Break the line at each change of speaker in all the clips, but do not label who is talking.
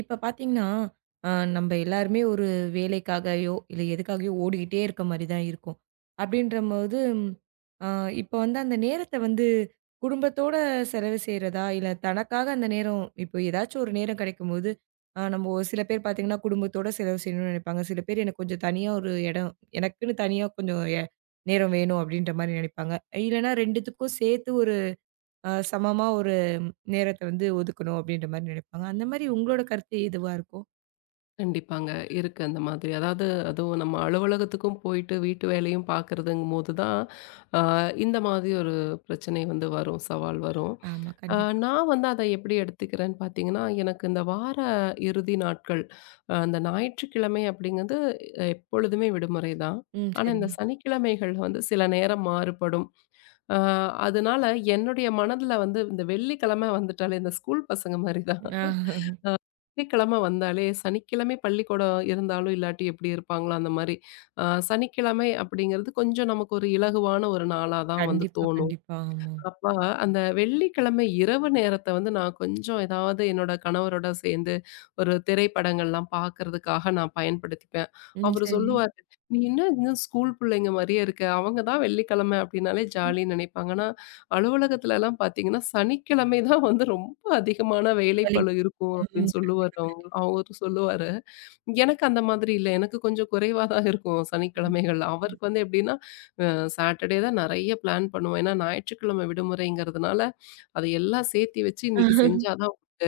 இப்ப பார்த்தீங்கன்னா, அ நம்ப எல்லாருமே ஒரு வேலைக்காகயோ, இல்ல எதுக்காகயோ ஓடிக்கிட்டே இருக்க மாரி தான் இருக்கும். அப்படின்றபோது, அ இப்ப வந்து அந்த நேரத்த வந்து குடும்பத்தோட செலவு செய்றதா, இல்ல தனக்காக அந்த நேரம் இப்போ ஏதாச்சும் ஒரு நேரம் கிடைக்கும்போது, நம்ம ஒரு சில பேர் பார்த்தீங்கன்னா, குடும்பத்தோட செலவு செய்யணும்னு நினைப்பாங்க. சில பேர் எனக்கு கொஞ்சம் தனியா ஒரு இடம் எனக்குன்னு தனியா கொஞ்சம் நேரம் வேணும் அப்படின்ற மாரி நினைப்பாங்க. இல்லன்னா 2த்துக்கும் சேர்த்து ஒரு சமமா ஒரு நேரத்த வந்து ஒதுக்கணும் அப்படின்ற மாரி நினைப்பாங்க. அந்த மாரி உங்களோட கருத்து எதுவா இருக்கும்?
கண்டிப்பாங்க. இருக்கு அந்த மாதிரி. அதாவது அதுவும் நம்ம அலுவலகத்துக்கும் போயிட்டு வீட்டு வேலையும் பார்க்குறதுங்கும்போது தான், அ இந்த மாதிரி ஒரு பிரச்சனை வந்து வரும், சவால் வரும்.
ஆமா,
அ
கண்டிப்பா.
நான் வந்து அத எப்படி எடுத்துக்கிறேன்னு பார்த்தீங்கன்னா, எனக்கு இந்த வார இறுதி நாட்கள், அந்த ஞாயிற்றுக்கிழமை அப்படிங்கிறது எப்பொழுதுமே விடுமுறை தான்.
ம்.
ஆனா, இந்த
சரிங்க.
சனிக்கிழமைகள் வந்து சில நேரம் மாறுபடும். அ அதனால என்னுடைய மனதில வந்து இந்த வெள்ளிக்கிழமை வந்துட்டாலே இந்த ஸ்கூல் பசங்க மாரி
ஆ.
வெள்ளிக்கிழமை வந்தாலே, சனிக்கிழமை பள்ளிக்கூடம் இருந்தாலும், இல்லாட்டி எப்படி இருப்பாங்களோ அந்த மாரி. அ சனிக்கிழமை அப்படிங்கிறது கொஞ்சம் நமக்கு ஒரு இலகுவான ஒரு நாளா தான் வந்து
கண்டிப்பா,
தோணும்.
கண்டிப்பா. ஆமா.
அப்ப அந்த வெள்ளிக்கிழமை இரவு நேரத்த வந்து நான் கொஞ்சம் ஏதாவது என்னோட கணவரோட சேர்ந்து ஒரு திரைப்படங்கள்லாம் பார்க்கறதுக்காக நான் பயன்படுத்திப்பேன்.
ம்.
அவரு
சரிங்க.
சொல்லுவாரு, "நீ என்ன இன்னும் ஸ்கூல் பிள்ளைங்க மாரியே இருக்க. அவங்க தான் வெள்ளிக்கிழமை அப்படின்னாலே ஜாலின்னு நினைப்பாங்க. ஆனா அலுவலகத்துலலாம் பார்த்தீங்கன்னா, சனிக்கிழமை தான் வந்து ரொம்ப அதிகமான
வேலை.
வேலைப்பளு இருக்கும்."
ம்.
அப்படின்னு சொல்லுவாரு அவரு சொல்லுவாரு. எனக்கு அந்த மாதிரி இல்ல. எனக்கு கொஞ்சம் குறைவா தான் இருக்கும் சனிக்கிழமைகள். அவருக்கு வந்து எப்படின்னா சாட்டர்டே தான் நிறைய பிளான் பண்ணுவோம். ஏன்னா ஞாயிற்றுக்கிழமை விடுமுறைங்கிறதுனால, அது எல்லாம் சேர்த்தி வச்சு இன்னைக்கு செஞ்சா தான் உண்டு.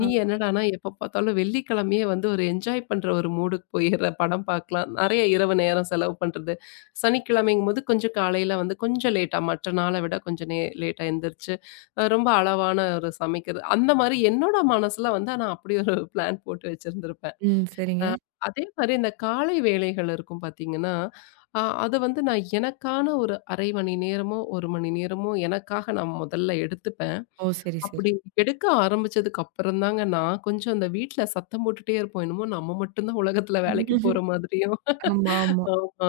ஆ.
நீ என்னடான்னா எப்ப பார்த்தாலும் வெள்ளிக்கிழமையே வந்து ஒரு என்ஜாய் பண்ற ஒரு மூடுக்கு போயிடுற. படம் பார்க்கலாம். நிறைய இரவு நேரம் செலவு பண்றது. சனிக்கிழமைங்கும்போது கொஞ்சம் காலையில வந்து கொஞ்சம் லேட்டா மற்ற நாள விட கொஞ்சம் லேட்டா எந்திரிச்சு, ரொம்ப அளவான ஒரு சமைக்கிறது. அந்த மாரி என்னோட மனசுல வந்து நான் அப்படி ஒரு பிளான் போட்டு வச்சிருந்திருப்பேன்.
ம். சரிங்க.
அதே மாரி இந்த காலை வேளைகள் இருக்கும் பார்த்தீங்கன்னா, அத வந்து நான் எனக்கான ஒரு 1/2 மணி நேரமோ, 1 மணி நேரமோ எனக்காக நான் முதல்ல எடுத்துப்பேன்.
ஓ! சரி, சரி.
அப்படி எடுக்க ஆரம்பிச்சதுக்கு அப்புறம் தாங்க நான் கொஞ்சம் அந்த வீட்ல சத்தம் போட்டுட்டே இருப்போம். என்னமோ நம்ம மட்டும் தான் உலகத்துல வேலைக்கு போற மாதிரியும்.
ஆமா, ஆமா.
ஆமா.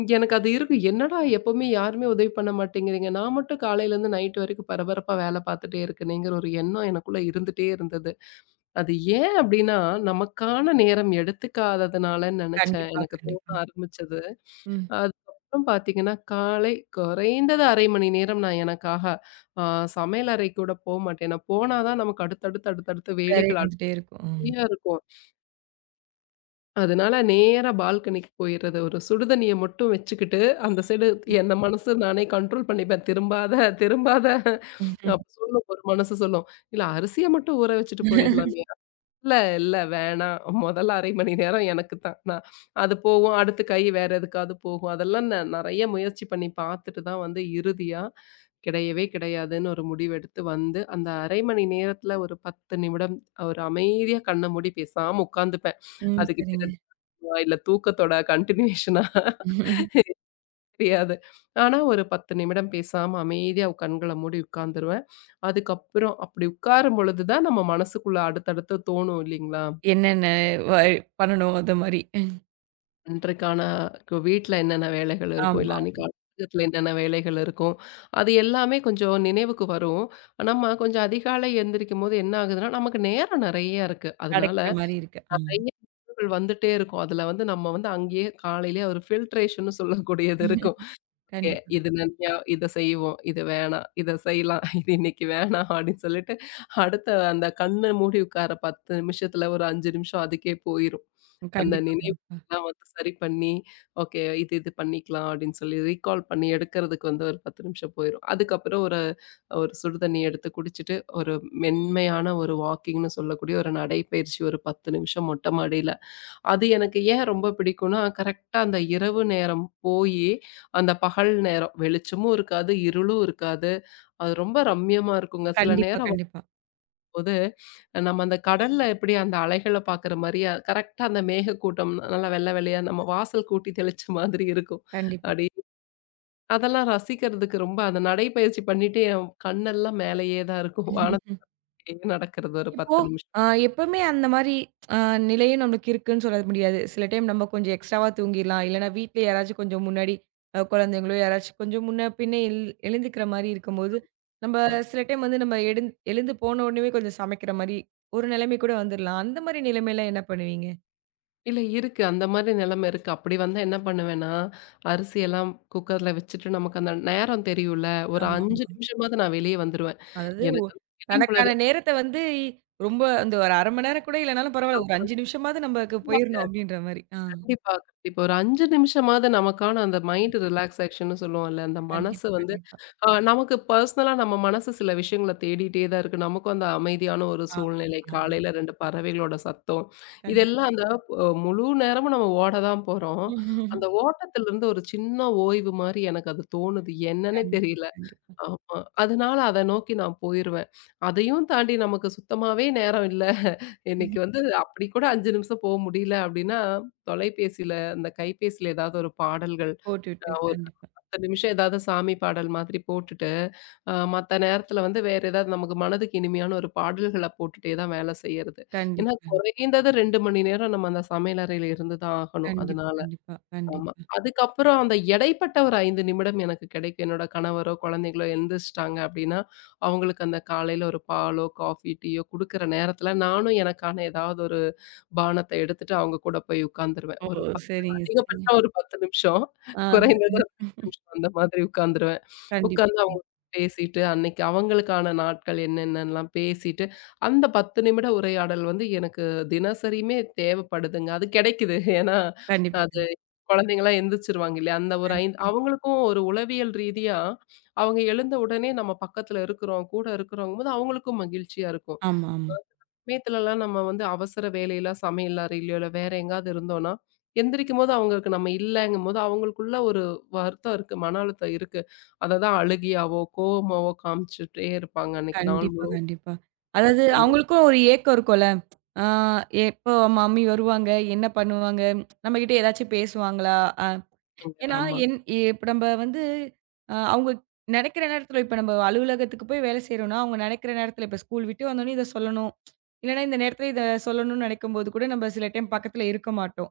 இங்க எனக்கு அது இருக்கும். என்னடா எப்பவுமே யாருமே உதவி பண்ண மாட்டேங்கிறீங்க. நான் மட்டும் காலையிலேருந்து நைட் வரைக்கும் பரபரப்பா வேலை பார்த்துட்டே இருக்கேனேங்கிற ஒரு எண்ணம் எனக்குள்ள இருந்துட்டே இருந்தது. அது ஏன் அப்டின்னா, நமக்கான நேரம் எடுத்துக்காததுனாலன்னு நெனச்சேன்.
கண்டிப்பா,
எனக்கு தோண
கண்டிப்பா.
ஆரம்பிச்சது.
ம்.
அதுக்கப்புறம் பாத்தீங்கன்னா, காலை குறைந்தது 1/2 மணி நேரம் நான் எனக்காக அ சமையல் அறைக்கு கூட போமாட்டேன். ஏன்னா, போனா தான் நமக்கு அடுத்தடுத்து
வேலை
வேலைகள்
வந்துட்டே இருக்கும். ஆமா.
அடர்த்தியா இருக்கும். அதனால நேரா பால்கனிக்கு போயிறது. ஒரு சுடுதண்ணிய மட்டும் வச்சுக்கிட்டு, அந்த சைடு என்ன மனசு நானே கண்ட்ரோல் பண்ணிப்பேன். "திரும்பாத" அப்ப சொல்லும் ஒரு மனசு சொல்லும். "இல்ல அரிசிய மட்டும் ஊற வச்சுட்டு போயிடலாமே!" இல்ல, இல்ல வேணாம். முதல் 1/2 மணி நேரம் எனக்கு தான். நான் அது போகும். அடுத்து கை வேற எதுக்காவது போகும். அதெல்லாம் நான் நெறைய முயற்சி பண்ணி பார்த்துட்டு தான் வந்து இறுதியா கிடையவே கிடையாதுன்னு ஒரு முடிவெடுத்து வந்து, அந்த 1/2 மணி நேரத்துல ஒரு 10 நிமிடம் ஒரு அமைதியா கண்ண மூடி பேசாம உட்காந்துப்பேன்.
ம்.
அதுக்கு
சரிங்க.
பேரு தூக்கமா இல்ல தூக்கத்தோட கன்டினியூஷனா தெரியாது. ஆனா ஒரு 10 நிமிடம் பேசாம அமைதியா கண்கள மூடி உட்கார்ந்துருவேன். அதுக்கப்புறம் அப்படி உட்காரும் பொழுது தான் நம்ம மனசுக்குள்ள அடுத்தடுத்து தோணும் இல்லைங்களா?
என்னென்ன வ பண்ணணும் அத மாரி.
அன்றைக்கான வீட்ல என்னென்ன வேலைகள் இருக்கும், இல்ல
ஆமா.
அன்னைக்கு அலுவலகத்துல என்னென்ன வேலைகள் இருக்கும், அது எல்லாமே கொஞ்சம் நினைவுக்கு வரும். நம்ம கொஞ்சம் அதிகாலை எந்திரிக்கும்போது என்ன ஆகுதுன்னா, நமக்கு நேரம் நெறைய இருக்கு. அதனால
கிடைக்கிற மாரி இருக்கு. ம்.
நெறைய வந்துட்டே இருக்கும். அதுல வந்து நம்ம வந்து அங்கேயே காலையிலயே ஒரு ஃபில்ட்ரேஷன்னு சொல்லக்கூடியது இருக்கும். ஓகே.
கண்டிப்பா.
இது நன்மையா இத செய்வோம். இது வேணாம். இத செய்யலாம். இது இன்னைக்கு வேணாம் அப்படின்னு சொல்லிட்டு, அடுத்த அந்த கண்ண மூடி உட்கார 10 நிமிஷத்துல ஒரு 5 நிமிஷம் அதுக்கே போயிரும். அந்த
கண்டிப்பா, கண்டிப்பா.
நினைவுலாம் வந்து சரி பண்ணி, ஓகே இது இது பண்ணிக்கலாம் அப்படின்னு சொல்லி ரீகால் பண்ணி எடுக்கிறதுக்கு வந்து ஒரு 10 நிமிஷம் போயிரும். அதுக்கப்புறம் ஒரு ஒரு சுடு தண்ணி எடுத்து குடிச்சிட்டு, ஒரு மென்மையான ஒரு வாக்கிங்ன்னு சொல்லக்கூடிய ஒரு நடைப்பயிற்சி ஒரு 10 நிமிஷம் மொட்ட மாடியில அது எனக்கு ஏன் ரொம்ப பிடிக்கும்னா, கரெக்ட்டா அந்த இரவு நேரம் போயி, அந்த பகல் நேரம் வெளிச்சமும் இருக்காது, இருளும் இருக்காது. அது ரொம்ப ரம்மியமா இருக்குங்க. சில
கண்டிப்பா,
நேரம்
கண்டிப்பா.
வரும்போது, நம்ம அந்த கடல்ல எப்படி அந்த அலைகள பார்க்குற மாரி, கரெக்ட்டா அந்த மேகக்கூட்டம் நல்லா வெள்ள வெள்ளயா நம்ம வாசல் கூட்டி தெளிச்ச மாதிரி இருக்கும். அப்டி அதெல்லாம் ரசிக்கிறதுக்கு ரொம்ப அந்த நடைப்பயிற்சி பண்ணிட்டு என் கண்ணெல்லாம் மேலேயே தான் இருக்கும்.
கண்டிப்பா.
வானத்திலேயே நடக்கிறது ஒரு
இப்போ
10 நிமிஷமா.
அ எப்பவுமே அந்த மாரி அ நிலையும் நம்மளுக்கு இருக்குன்னு சொல்ல முடியாது. சில டைம் நம்ம கொஞ்சம் எக்ஸ்ட்ராவா தூங்கிர்லாம். இல்லன்னா வீட்ல யாராச்சும் கொஞ்சம் முன்னாடி குழந்தைங்களோ யாராச்சும் கொஞ்சம் முன்ன பின்ன எழுந்துக்கிற மாரி இருக்கும்போது, நம்ம சில டைம் வந்து எழுந்து போன உடனேவே கொஞ்சம் சமைக்கிற மாரி ஒரு நிலைமை கூட வந்துர்லாம். அந்த மாரி நிலைமையில என்ன பண்ணுவீங்க?
இல்ல இருக்கு. அந்த மாரி நிலைமை இருக்கு. அப்படி வந்தா என்ன பண்ணுவேன்னா, அரிசியெல்லாம் குக்கர்ல வச்சுட்டு நமக்கு அந்த நேரம் தெரியும்ல, ஒரு
ஆமாமா.
5 நிமிஷமாவது நான் வெளிய வந்துருவேன்.
அதாவது
எனக்கு அந்த வெளி
தனக்கான நேரத்த வந்து ரொம்ப அந்த ஒரு 1/2 மணி நேரம் கூட இல்லனாலும் பரவால்ல. ஒரு
உலகம்
5 நிமிஷமாவது நமக்கு போயிரணும் அப்டின்ற மாரி. ஆ.
கண்டிப்பா, கண்டிப்பா. ஒரு 5 நிமிஷமாவது நமக்கான அந்த மைண்ட் ரிலாக்ஸேஷன்னு சொல்லுவோம்ல. அந்த மனசு
கண்டிப்பா,
வந்து
கண்டிப்பா.
நமக்கு பர்சனலா நம்ம மனசு சில விஷயங்கள தேடிட்டே தான் இருக்கு. நமக்கும் அந்த அமைதியான ஒரு
ஆமா,
சூழ்நிலை,
ஆமா.
காலையில 2 பறவைகளோட சத்தம்,
கண்டிப்பா.
இதெல்லாம் அந்த முழு நேரமும் நம்ம ஓட தான் போறோம். அந்த ஓட்டத்திலிருந்து ஒரு சின்ன ஓய்வு மாரி எனக்கு அது தோணுது. என்னன்னே
கண்டிப்பா,
தெரியல.
கண்டிப்பா.
ஆமா. அதனால அத நோக்கி நான் போயிருவேன். அதையும் தாண்டி நமக்கு சுத்தமாவே நேரம் இல்ல. இன்னைக்கு வந்து அப்படி கூட 5 நிமிஷம் போ முடியல அப்படின்னா, தொலைபேசியில அந்த கைபேசியில ஏதாவது ஒரு பாடல்கள்,
போட்டுவிட்டு
ஒரு
கண்டிப்பா.
10 நிமிஷம் ஏதாவது சாமி பாடல் மாதிரி போட்டுட்டு, மத்த நேரத்துல வந்து வேற ஏதாவது நமக்கு மனதுக்கு இனிமையான ஒரு பாடல்கள போட்டுட்டே தான் வேலை செய்யறது. ஏன்னா
கண்டிப்பா, கண்
குறைந்தது 2 மணி நேரம் நம்ம அந்த சமையலறையில இருந்து தான் ஆகணும்.
கண்டிப்பா,
அதனால
கண்டிப்பா,
ஆமா.
கண்டிப்பா.
அதுக்கப்புறம் அந்த இடைப்பட்ட ஒரு 5 நிமிடம் எனக்கு கிடைக்கும். என்னோட கணவரோ, குழந்தைகளோ எந்திரிச்சுட்டாங்க அப்படின்னா, அவங்களுக்கு அந்த காலையில ஒரு பாலோ, காஃபி, டீயோ குடுக்குற நேரத்துல நானும் எனக்கான ஏதாவது ஒரு பானத்த எடுத்துட்டு அவங்க கூட போய் உட்காந்துருவேன்.
ஓ!
ஒரு 10
சரிங்க, சரிங்க.
அதிகபட்சம் ஒரு 10 நிமிஷம்.
ஆ
குறைந்தது ஒரு 5 நிமிஷம் அந்த மாதிரி உட்காந்துருவேன்.
கண்டிப்பா,
உட்கார்ந்து அவங்க பேசிட்டு, அன்னைக்கு அவங்களுக்கான நாட்கள் என்னென்னலாம் பேசிட்டு, அந்த 10 நிமிட உரையாடல் வந்து எனக்கு தினசரியுமே தேவைப்படுதுங்க. அது கிடைக்குது. ஏன்னா,
கண்டிப்பா,
அது
கண்டிப்பா,
குழந்தைங்கலாம் எந்திரிச்சுருவாங்க இல்லையா? அந்த ஒரு
கண்
5 அவங்களுக்கும் ஒரு உளவியல் ரீதியா, அவங்க எழுந்த உடனே நம்ம பக்கத்துல இருக்கிறோம், கூட இருக்கிறோங்கும்போது அவங்களுக்கும் மகிழ்ச்சியா இருக்கும்.
ஆமா, ஆமா.
சில சமயத்துலலாம் நம்ம வந்து அவசர வேலையில சமையல் அறையிலயோ, இல்ல வேற எங்கேயாவது இருந்தோம்னா, எந்திரிக்கும்போது அவங்களுக்கு நம்ம இல்லங்கும்போது அவங்களுக்குள்ள ஒரு வருத்தம் இருக்கு. மன அழுத்தம் இருக்கு. அத தான் அழுகையாவோ, கோவமாவோ காமிச்சுட்டே இருப்பாங்க அன்னைக்கு நாள்
கண்டிப்பா,
முழுக்க.
கண்டிப்பா. அதாவது
குழந்தைங்க.
அவங்களுக்கும் ஒரு ஏக்கம் இருக்கும்ல. ஆ. எப்போ மம்மி வருவாங்க? என்ன பண்ணுவாங்க? நம்மகிட்ட ஏதாச்சும் பேசுவாங்களா? அ ஏன்னா,
ஆமா.
என் இப்ப நம்ப வந்து அவங்க நெனைக்கிற நேரத்துல இப்ப நம்ம அலுவலகத்துக்கு போய் வேலை செய்றோம்னா, அவங்க நெனைக்கிற நேரத்துல இப்ப ஸ்கூல் விட்டு வந்தோனே இத சொல்லணும். இல்லன்னா இந்த நேரத்துல இத சொல்லணும்னு நெனைக்கும்போது கூட நம்ம சில டைம் பக்கத்துல இருக்க மாட்டோம்.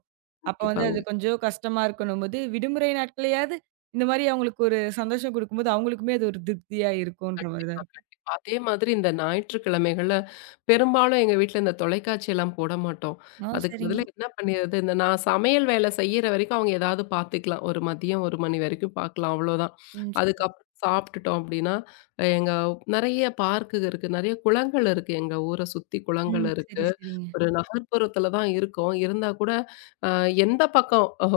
அப்ப வந்து அது
கண்டிப்பாங்க.
கொஞ்சம் கஷ்டமா இருக்கணும்போது, விடுமுறை நாட்கள்லயாவது இந்த மாரி அவங்களுக்கு ஒரு சந்தோஷம் குடுக்கும்போது, அவங்களுக்குமே அது ஒரு திருப்தியா இருக்குன்ற மாரி தான்
கண்டிப்பா,
இருக்கும்.
கண்டிப்பா. அதே மாதிரி இந்த ஞாயிற்றுக்கிழமைகள்ல பெரும்பாலும் எங்க வீட்ல இந்த தொலைக்காட்சியெல்லாம் போட மாட்டோம்.
ஆ,
அதுக்கு
சரிங்க.
பதிலா என்ன பண்ணிறது, இந்த நான் சமையல் வேலை செய்யிற வரைக்கும் அவங்க ஏதாவது பார்த்துக்கலாம். ஒரு மதியம் 1 மணி வரைக்கும் பார்க்கலாம் அவ்வளோதான்.
ம். சரி.
அதுக்கப்புறம் சாப்பிட்டுட்டோம் அப்டின்னா, எங்க நிறைய பார்க்கு இருக்கு, நிறைய குளங்கள் இருக்கு. எங்க ஊர சுத்தி குளங்கள்
ம். சரி,
இருக்கு.
சரிங்க.
ஒரு நகர்ப்புறத்துல தான் இருக்கோம். இருந்தா கூட, அ எந்த பக்கம்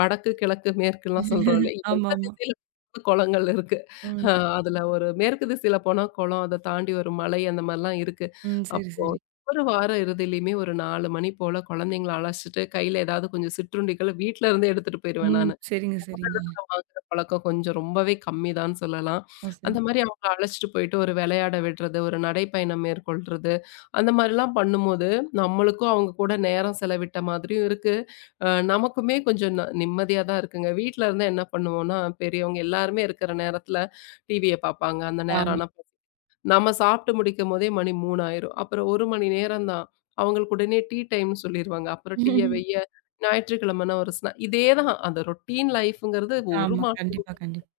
வடக்கு, கிழக்கு, மேற்குலாம் சொல்றோம் இல்ல. எந்த
ஆமாமா.
திசையில பார்த்தாலும் குளங்கள் இருக்கு.
ம்.
அ அதுல ஒரு மேற்கு திசையில போனா குளம், அத தாண்டி ஒரு மலை அந்த மாரிலாம் இருக்கு.
ம். சரி,
அப்போ
சரி.
ஒரு வார இறுதியிலயுமே ஒரு 4 மணி போல குழந்தைங்கள அழைச்சுட்டு, கையில ஏதாவது கொஞ்சம் சிற்றுண்டிகள வீட்ல இருந்தே எடுத்துட்டு போயிருவேன்
ம்.
நானு.
சரிங்க, சரிங்க.
ஊர்ல வாங்குற பழக்கம் கொஞ்சம் ரொம்பவே கம்மிதான்னு சொல்லலாம்.
ஓ! சரி.
அந்த மாரி அவங்கள அழைச்சிட்டு போயிட்டு ஒரு விளையாட விடுறது, ஒரு நடைப்பயணம் மேற்கொள்றது, அந்த மாரிலாம் பண்ணும்போது, நம்மளுக்கும் அவங்க கூட நேரம் செலவிட்ட மாதிரியும் இருக்கு. நமக்குமே கொஞ்சம் நிம்மதியா தான் இருக்குங்க. வீட்ல இருந்தா என்ன பண்ணுவோம்னா, பெரியவங்க எல்லாருமே இருக்கிற நேரத்துல டிவிய பார்ப்பாங்க. அந்த நேரம்
ஆமா.
ஆனா நம்ம சாப்பிட்டு முடிக்கும்போதே மணி 3 ஆயிரும். அப்புறம் 1 மணி நேரம் தான். அவங்களுக்கு உடனே டீ டைம்ன்னு சொல்லிருவாங்க. அப்புறம் டீய வைய்ய, ஞாயிற்றுக்கிழமைனா ஒரு இதே தான் அந்த ரொட்டீன் லைஃப்ங்கிறது ஒரு
ஆமா.
மா
கண்டிப்பா, கண்டிப்பா.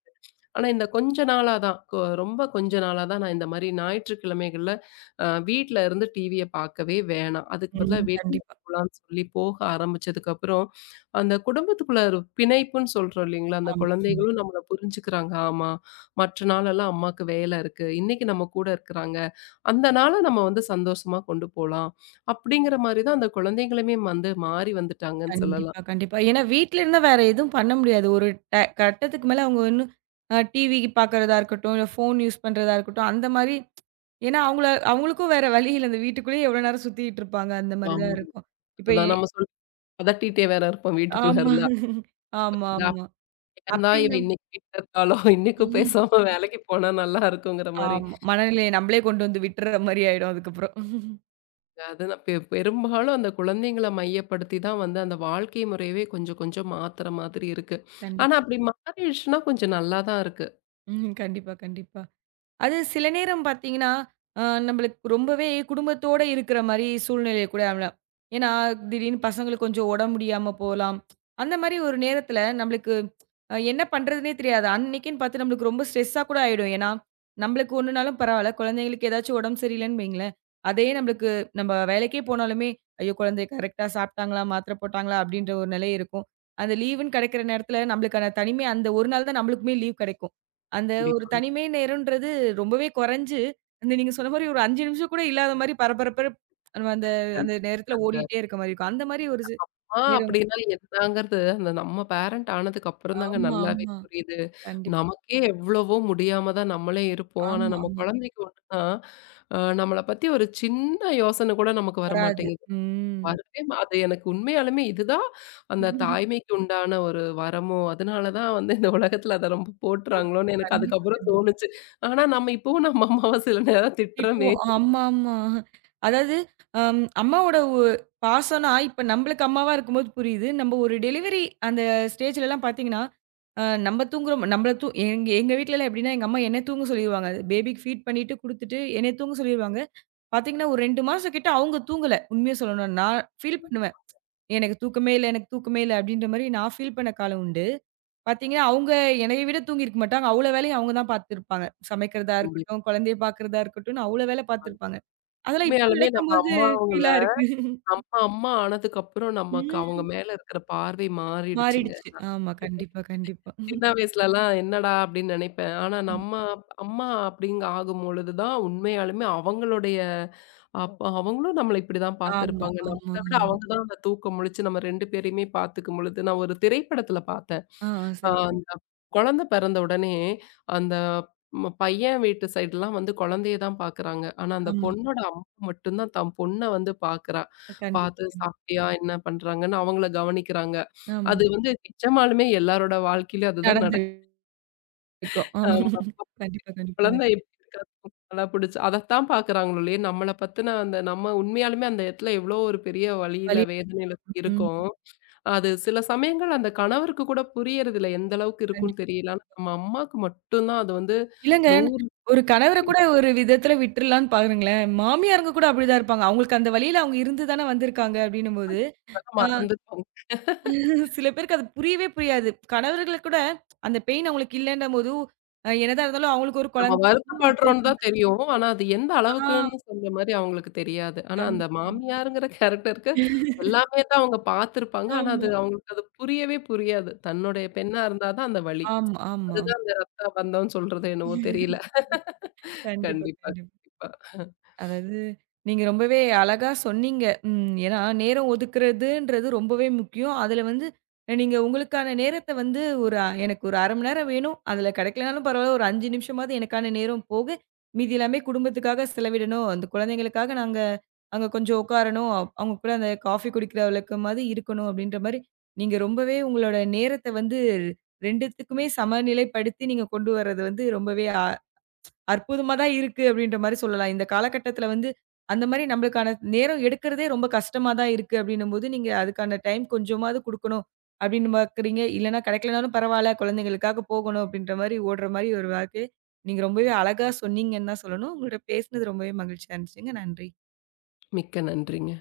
ஆனா, இந்த கொஞ்ச நாளா தான். ரொம்ப கொஞ்ச நாளா தான் நான் இந்த மாரி ஞாயிற்றுக்கிழமைகள்ல வீட்ல இருந்து டிவிய பார்க்கவே வேணாம். அதுக்கு பதிலா
ம்.
வெளியில
கண்டிப்பா.
போலான்னு சொல்லி போக ஆரம்பிச்சதுக்கப்புறம், அந்த குடும்பத்துக்குள்ள ஒரு பிணைப்புன்னு சொல்றோம் இல்லைங்களா? அந்த
ஆமா, ஆமா.
குழந்தைகளும் நம்மள புரிஞ்சுக்கிறாங்க. ஆமா, மற்ற நாளெல்லாம் அம்மாக்கு வேலை இருக்கு. இன்னைக்கு நம்ம கூட இருக்கிறாங்க. அந்த நாள நம்ம வந்து சந்தோஷமா கொண்டு போலாம். அப்படிங்கிற மாரி தான் அந்த குழந்தைங்களுமே வந்து மாறி வந்துட்டாங்கன்னு சொல்லலாம்.
கண்டிப்பா, கண்டிப்பா. ஏன்னா வீட்ல இருந்தா வேற எதுவும் பண்ண முடியாது. ஒரு கட்டத்துக்கு மேல அவங்க இன்னும் டிவி பார்க்கறதா இருக்கட்டும், இல்ல ஃபோன் யூஸ் பண்றதா இருக்கட்டும், அந்த மாரி. ஏன்னா அவங்கள அவங்களுக்கும் வேற வழி இல்ல. அந்த வீட்டுக்குள்ளேயே எவ்வளோ நேரம் சுத்திட்டு இருப்பாங்க. அந்த மாரி தான்
ஆமாங்க.
இருக்கும். இப்ப
அதுதான் நம்ம சொல்லி பதட்டிட்டே வேற இருப்போம் வீட்டுக்குள்ள
ஆமா.
இருந்தா.
ஆமா, ஆமா.
ஏன் தான் இவ
அப்படின்னு
இன்னைக்கு வீட்ல இருக்காளோ! இன்னைக்கும் பேசாம வேலைக்கு போனா நல்லா இருக்குங்கிற மாரி.
ஆமா. மனநிலையை நம்மளே கொண்டு வந்து விட்டுற மாரி ஆயிடும் அதுக்கப்புறம்.
அது நான் பெரும்பாலும் அந்த குழந்தைங்கள மையப்படுத்தி தான் வந்து அந்த வாழ்க்கை முறையவே கொஞ்சம் கொஞ்சம் மாத்துற மாதிரி இருக்கு.
கண்டிப்பா.
ஆனா அப்படி மாறிடுச்சுன்னா கொஞ்சம் நல்லா தான் இருக்கு.
ம். கண்டிப்பா, கண்டிப்பா. அது சில நேரம் பார்த்தீங்கன்னா, அ நம்மளுக்கு ரொம்பவே குடும்பத்தோட இருக்கிற மாரி சூழ்நிலை கூட அமையலாம். ஏன்னா, திடீர்னு பசங்களுக்கு கொஞ்சம் உடம்பு முடியாம போலாம். அந்த மாரி ஒரு நேரத்தில நம்மளுக்கு என்ன பண்றதுன்னே தெரியாது. அன்னைக்குன்னு பார்த்து நம்மளுக்கு ரொம்ப ஸ்ட்ரெஸ்ஸா கூட ஆயிடும். ஏன்னா, நம்மளுக்கு ஒண்ணுனாலும் பரவால்ல. குழந்தைங்களுக்கு ஏதாச்சும் உடம்பு சரியில்லன்னு வைங்களேன், அதே நம்மளுக்கு நம்ம வேலைக்கே போனாலுமே, "ஐயோ! குழந்தை கரெக்ட்டா சாப்பிட்டாங்களா? மாத்திரை போட்டாங்களா?" அப்படின்ற ஒரு நிலை இருக்கும். அந்த லீவுன்னு கிடைக்கிற நேரத்தில நம்மளுக்கான தனிமை அந்த ஒரு நாள் தான் நம்மளுக்குமே லீவ் கிடைக்கும். அந்த ஒரு
கண்டிப்பா.
தனிமை நேரம்ன்றது ரொம்பவே குறைஞ்சு, அந்த நீங்க சொன்ன மாரி ஒரு 5 நிமிஷம் கூட இல்லாத மாரி பரபரப்பு நம்ம அந்த அந்த நேரத்துல
கண்டிப்பா. அந்த
ஓடிட்டே இருக்க மாரி இருக்கும். அந்த மாரி ஒரு
ஆ
நேரம்.
அப்படின்னா என்னங்கிறது அந்த நம்ம பேரண்ட் ஆனதுக்கு அப்புறம் தாங்க
ஆமா,
நல்லாவே
ஆமா.
புரியுது.
கண்டிப்பா.
நமக்கே எவ்வளவோ முடியாம தான் நம்மளே இருப்போம். ஆனா
ஆமா,
நம்ம
ஆமா.
குழந்தைக்கு ஒண்ணுன்னா, நம்மள பத்தி ஒரு சின்ன யோசனை கூட நமக்கு
வராது.
வரமாட்டேங்குது.
ம்.
வரவே அது எனக்கு உண்மையாலுமே இதுதான் அந்த தாய்மைக்கு உண்டான ஒரு வரமோ! அதனால தான் வந்து இந்த உலகத்தில அத ரொம்ப போட்டுறாங்களோன்னு எனக்கு
கண்டிப்பா,
அதுக்கப்புறம்
கண்டிப்பா.
தோணுச்சு. ஆனா நம்ம இப்பவும் நம்ம அம்மாவ சில நேரம் திட்டுறோமே!
திட்டுவோம். ஆமாமா. அதாவது அம்மாவோட பாசம்னா, இப்ப நம்மளுக்கு அம்மாவா இருக்கும்போது புரியுது. நம்ம ஒரு டெலிவரி அந்த ஸ்டேஜ்லலாம் பார்த்தீங்கன்னா, நம்ம தூங்குறோம். நம்மள எங்க எங்க வீட்லலாம் எப்படின்னா, எங்க அம்மா என்ன தூங்க சொல்லிருவாங்க. பேபிக்கு ஃபீட் பண்ணிட்டு குடுத்துட்டு, என்னைய தூங்க சொல்லிருவாங்க. பாத்தீங்கன்னா, ஒரு 2 மாசம் கிட்ட அவங்க தூங்கல. உண்மைய சொல்லணும்னா, நான் ஃபீல் பண்ணுவேன். "எனக்கு தூக்கமே இல்ல, எனக்கு தூக்கமே இல்ல." அப்படின்ற மாரி நான் ஃபீல் பண்ண காலம் உண்டு. பாத்தீங்கன்னா, அவங்க என்னைய விட தூங்கியிருக்க மாட்டாங்க. அவ்வளோ வேலையும் அவங்க தான் பாத்துருப்பாங்க. சமைக்கிறதா
கண்டிப்பாங்க.
இருக்கட்டும், குழந்தைய பாக்குறதா இருக்கட்டும்னு அவ்வளோ வேலை பாத்துருப்பாங்க. அதெல்லாம் இப்ப
உண்மையாலுமே நம்ம
நினைக்கும்போது
அம்மா அவங்கள
ஃபீலா இருக்கு.
நம்ம அம்மா ஆனதுக்கப்புறம் நமக்கு அவங்க
ம்.
மேல இருக்கிற பார்வை மாறிடுச்சுங்க.
மாறிடுச்சு.
நான்
ஆமா. கண்டிப்பா, கண்டிப்பா.
சின்ன வயசுலலாம் என்னடா! அப்படின்னு நினைப்பேன். ஆனா
ஆமா,
நம்ம அப்- அம்மா அப்படிங்க ஆகும்பொழுது தான் உண்மையாலுமே அவங்களுடைய அப்ப அவங்களும் நம்மள இப்படிதான்
ஆமா,
பார்த்திருப்பாங்க.
ஆமா.
நம்மள விட அவங்க தான் அந்த தூக்கம் முழிச்சு நம்ம 2 பேரையுமே பார்த்துக்கும் பொழுது, நான் ஒரு திரைப்படத்துல பார்த்தேன்.
ஆ, ஆ. சரிங்க.
அந்த குழந்தை பிறந்த உடனே, அந்த பையன் வீட்டு சைடுலாம் வந்து குழந்தைய தான் பார்க்குறாங்க. ஆனா அந்த
ஆமா.
பொண்ணோட அம்மா மட்டும் தான் தன் பொண்ண வந்து பார்க்குறா.
கண்டிப்பா,
பார்த்து
கண்டிப்பா.
சாப்பிட்டியா? என்ன பண்றாங்கன்னு அவங்கள கவனிக்கிறாங்க.
ஆமா.
அது வந்து நிஜமாலுமே எல்லாரோட வாழ்க்கையிலும் அதுதான் நடக்கும்.
நடந்திருக்கும். ஆமா.
அ
கண்டிப்பா, கண்டிப்பாங்க.
குழந்தை நல்லா புடிச்சு. அதத்தான் பாக்குறாங்களோ ஒழிய, நம்மள பத்தின அந்த நம்ம உண்மையாலுமே அந்த இடத்துல எவ்வளோ ஒரு பெரிய வலியில,
வலி.
வேதனையில
ம்.
இருக்கோம். அது சில சமயங்கள் அந்த கணவருக்கு கூட புரியறதில்ல. எந்த அளவுக்கு இருக்குன்னு
கண்டிப்பா.
தெரியல. ஆனா, நம்ம அம்மாக்கு மட்டும் தான் அது வந்து
இல்லங்க.
100
ஒரு கணவர
தெரியும்.
கூட ஒரு விதத்துல விட்டுறலான்னு பாருங்களேன். மாமியாருங்க கூட அப்படிதான் இருப்பாங்க. அவங்களுக்கு அந்த வழியில அவங்க இருந்து தானே வந்திருக்காங்க அப்படின்னும்போது,
அதெல்லாம்
ஆ.
மறந்துட்டோம்.
சில பேருக்கு அது புரியவே புரியாது. கணவர்களுக்கு கூட அந்த பெயின் அவங்களுக்கு இல்லன்னும்போது, என்னதான் இருந்தாலும் அவங்களுக்கு ஒரு
நம்ம
குழந்தை அவங்க
வருத்தப்படுறோம்ன்னு
போயிட்டாங்க.
தான் தெரியும். ஆனா, அது எந்த
ஆ.
அளவுக்குன்னு சொல்ற மாரி அவங்களுக்கு தெரியாது. ஆனா, அந்த
கண்டிப்பா.
மாமியாருங்கிற கேரக்டருக்கு எல்லாமே தான் அவங்க பார்த்துருப்பாங்க. ஆனா,
ஆமா,
அது அவங்களுக்கு அது புரியவே புரியாது. தன்னுடைய பெண்ணா இருந்தா தான் அந்த வலி.
ஆமா.
அதுதான் அந்த ரத்த பந்தம்ன்னு சொல்றது என்னவோ தெரியல.
கண்டிப்பா,
கண்டிப்பா,
கண்டிப்பா.
கண்டிப்பா.
அதாவது, நீங்க ரொம்பவே அழகா சொன்னீங்க. ம். ஏன்னா, நேரம் ஒதுக்குறதுன்றது ரொம்பவே முக்கியம். அதுல வந்து நீங்க உங்களுக்கான நேரத்த வந்து ஒரு எனக்கு ஒரு 1/2 மணி நேரம் வேணும். அதுல கிடைக்கலனாலும் பரவால்ல. ஒரு 5 நிமிஷமாவது எனக்கான நேரம் போக, மீதி எல்லாமே குடும்பத்துக்காக செலவிடணும். அந்த குழந்தைங்களுக்காக நாங்க அங்க கொஞ்சம் உட்காரணும். அவங்க கூட அந்த காஃபி குடிக்கிற அளவுக்கு மாரி இருக்கணும் அப்படின்ற மாரி, நீங்க ரொம்பவே உங்களோட நேரத்த வந்து 2த்துக்குமே சமநிலைப்படுத்தி நீங்க கொண்டு வர்றது வந்து ரொம்பவே அற்புதமா தான் இருக்கு அப்படின்ற மாரி சொல்லலாம். இந்த காலகட்டத்தில வந்து, அந்த மாரி நம்மளுக்கான நேரம் எடுக்கிறதே ரொம்ப கஷ்டமா தான் இருக்கு அப்படின்னும்போது, நீங்க அதுக்கான டைம் கொஞ்சமாவது குடுக்கணும் அப்படின்னு பாக்குறீங்க. இல்லன்னா கிடைக்கலனாலும் பரவால்ல, குழந்தைங்களுக்காக போகணும் அப்படின்ற மாரி ஓடுற மாரி ஒரு வாழ்க்கை. நீங்க ரொம்பவே அழகா சொன்னீங்கன்னு தான் சொல்லணும். உங்கள்ட்ட பேசினது ரொம்பவே மகிழ்ச்சியா இருந்துச்சுங்க. நன்றி.
மிக்க நன்றிங்க.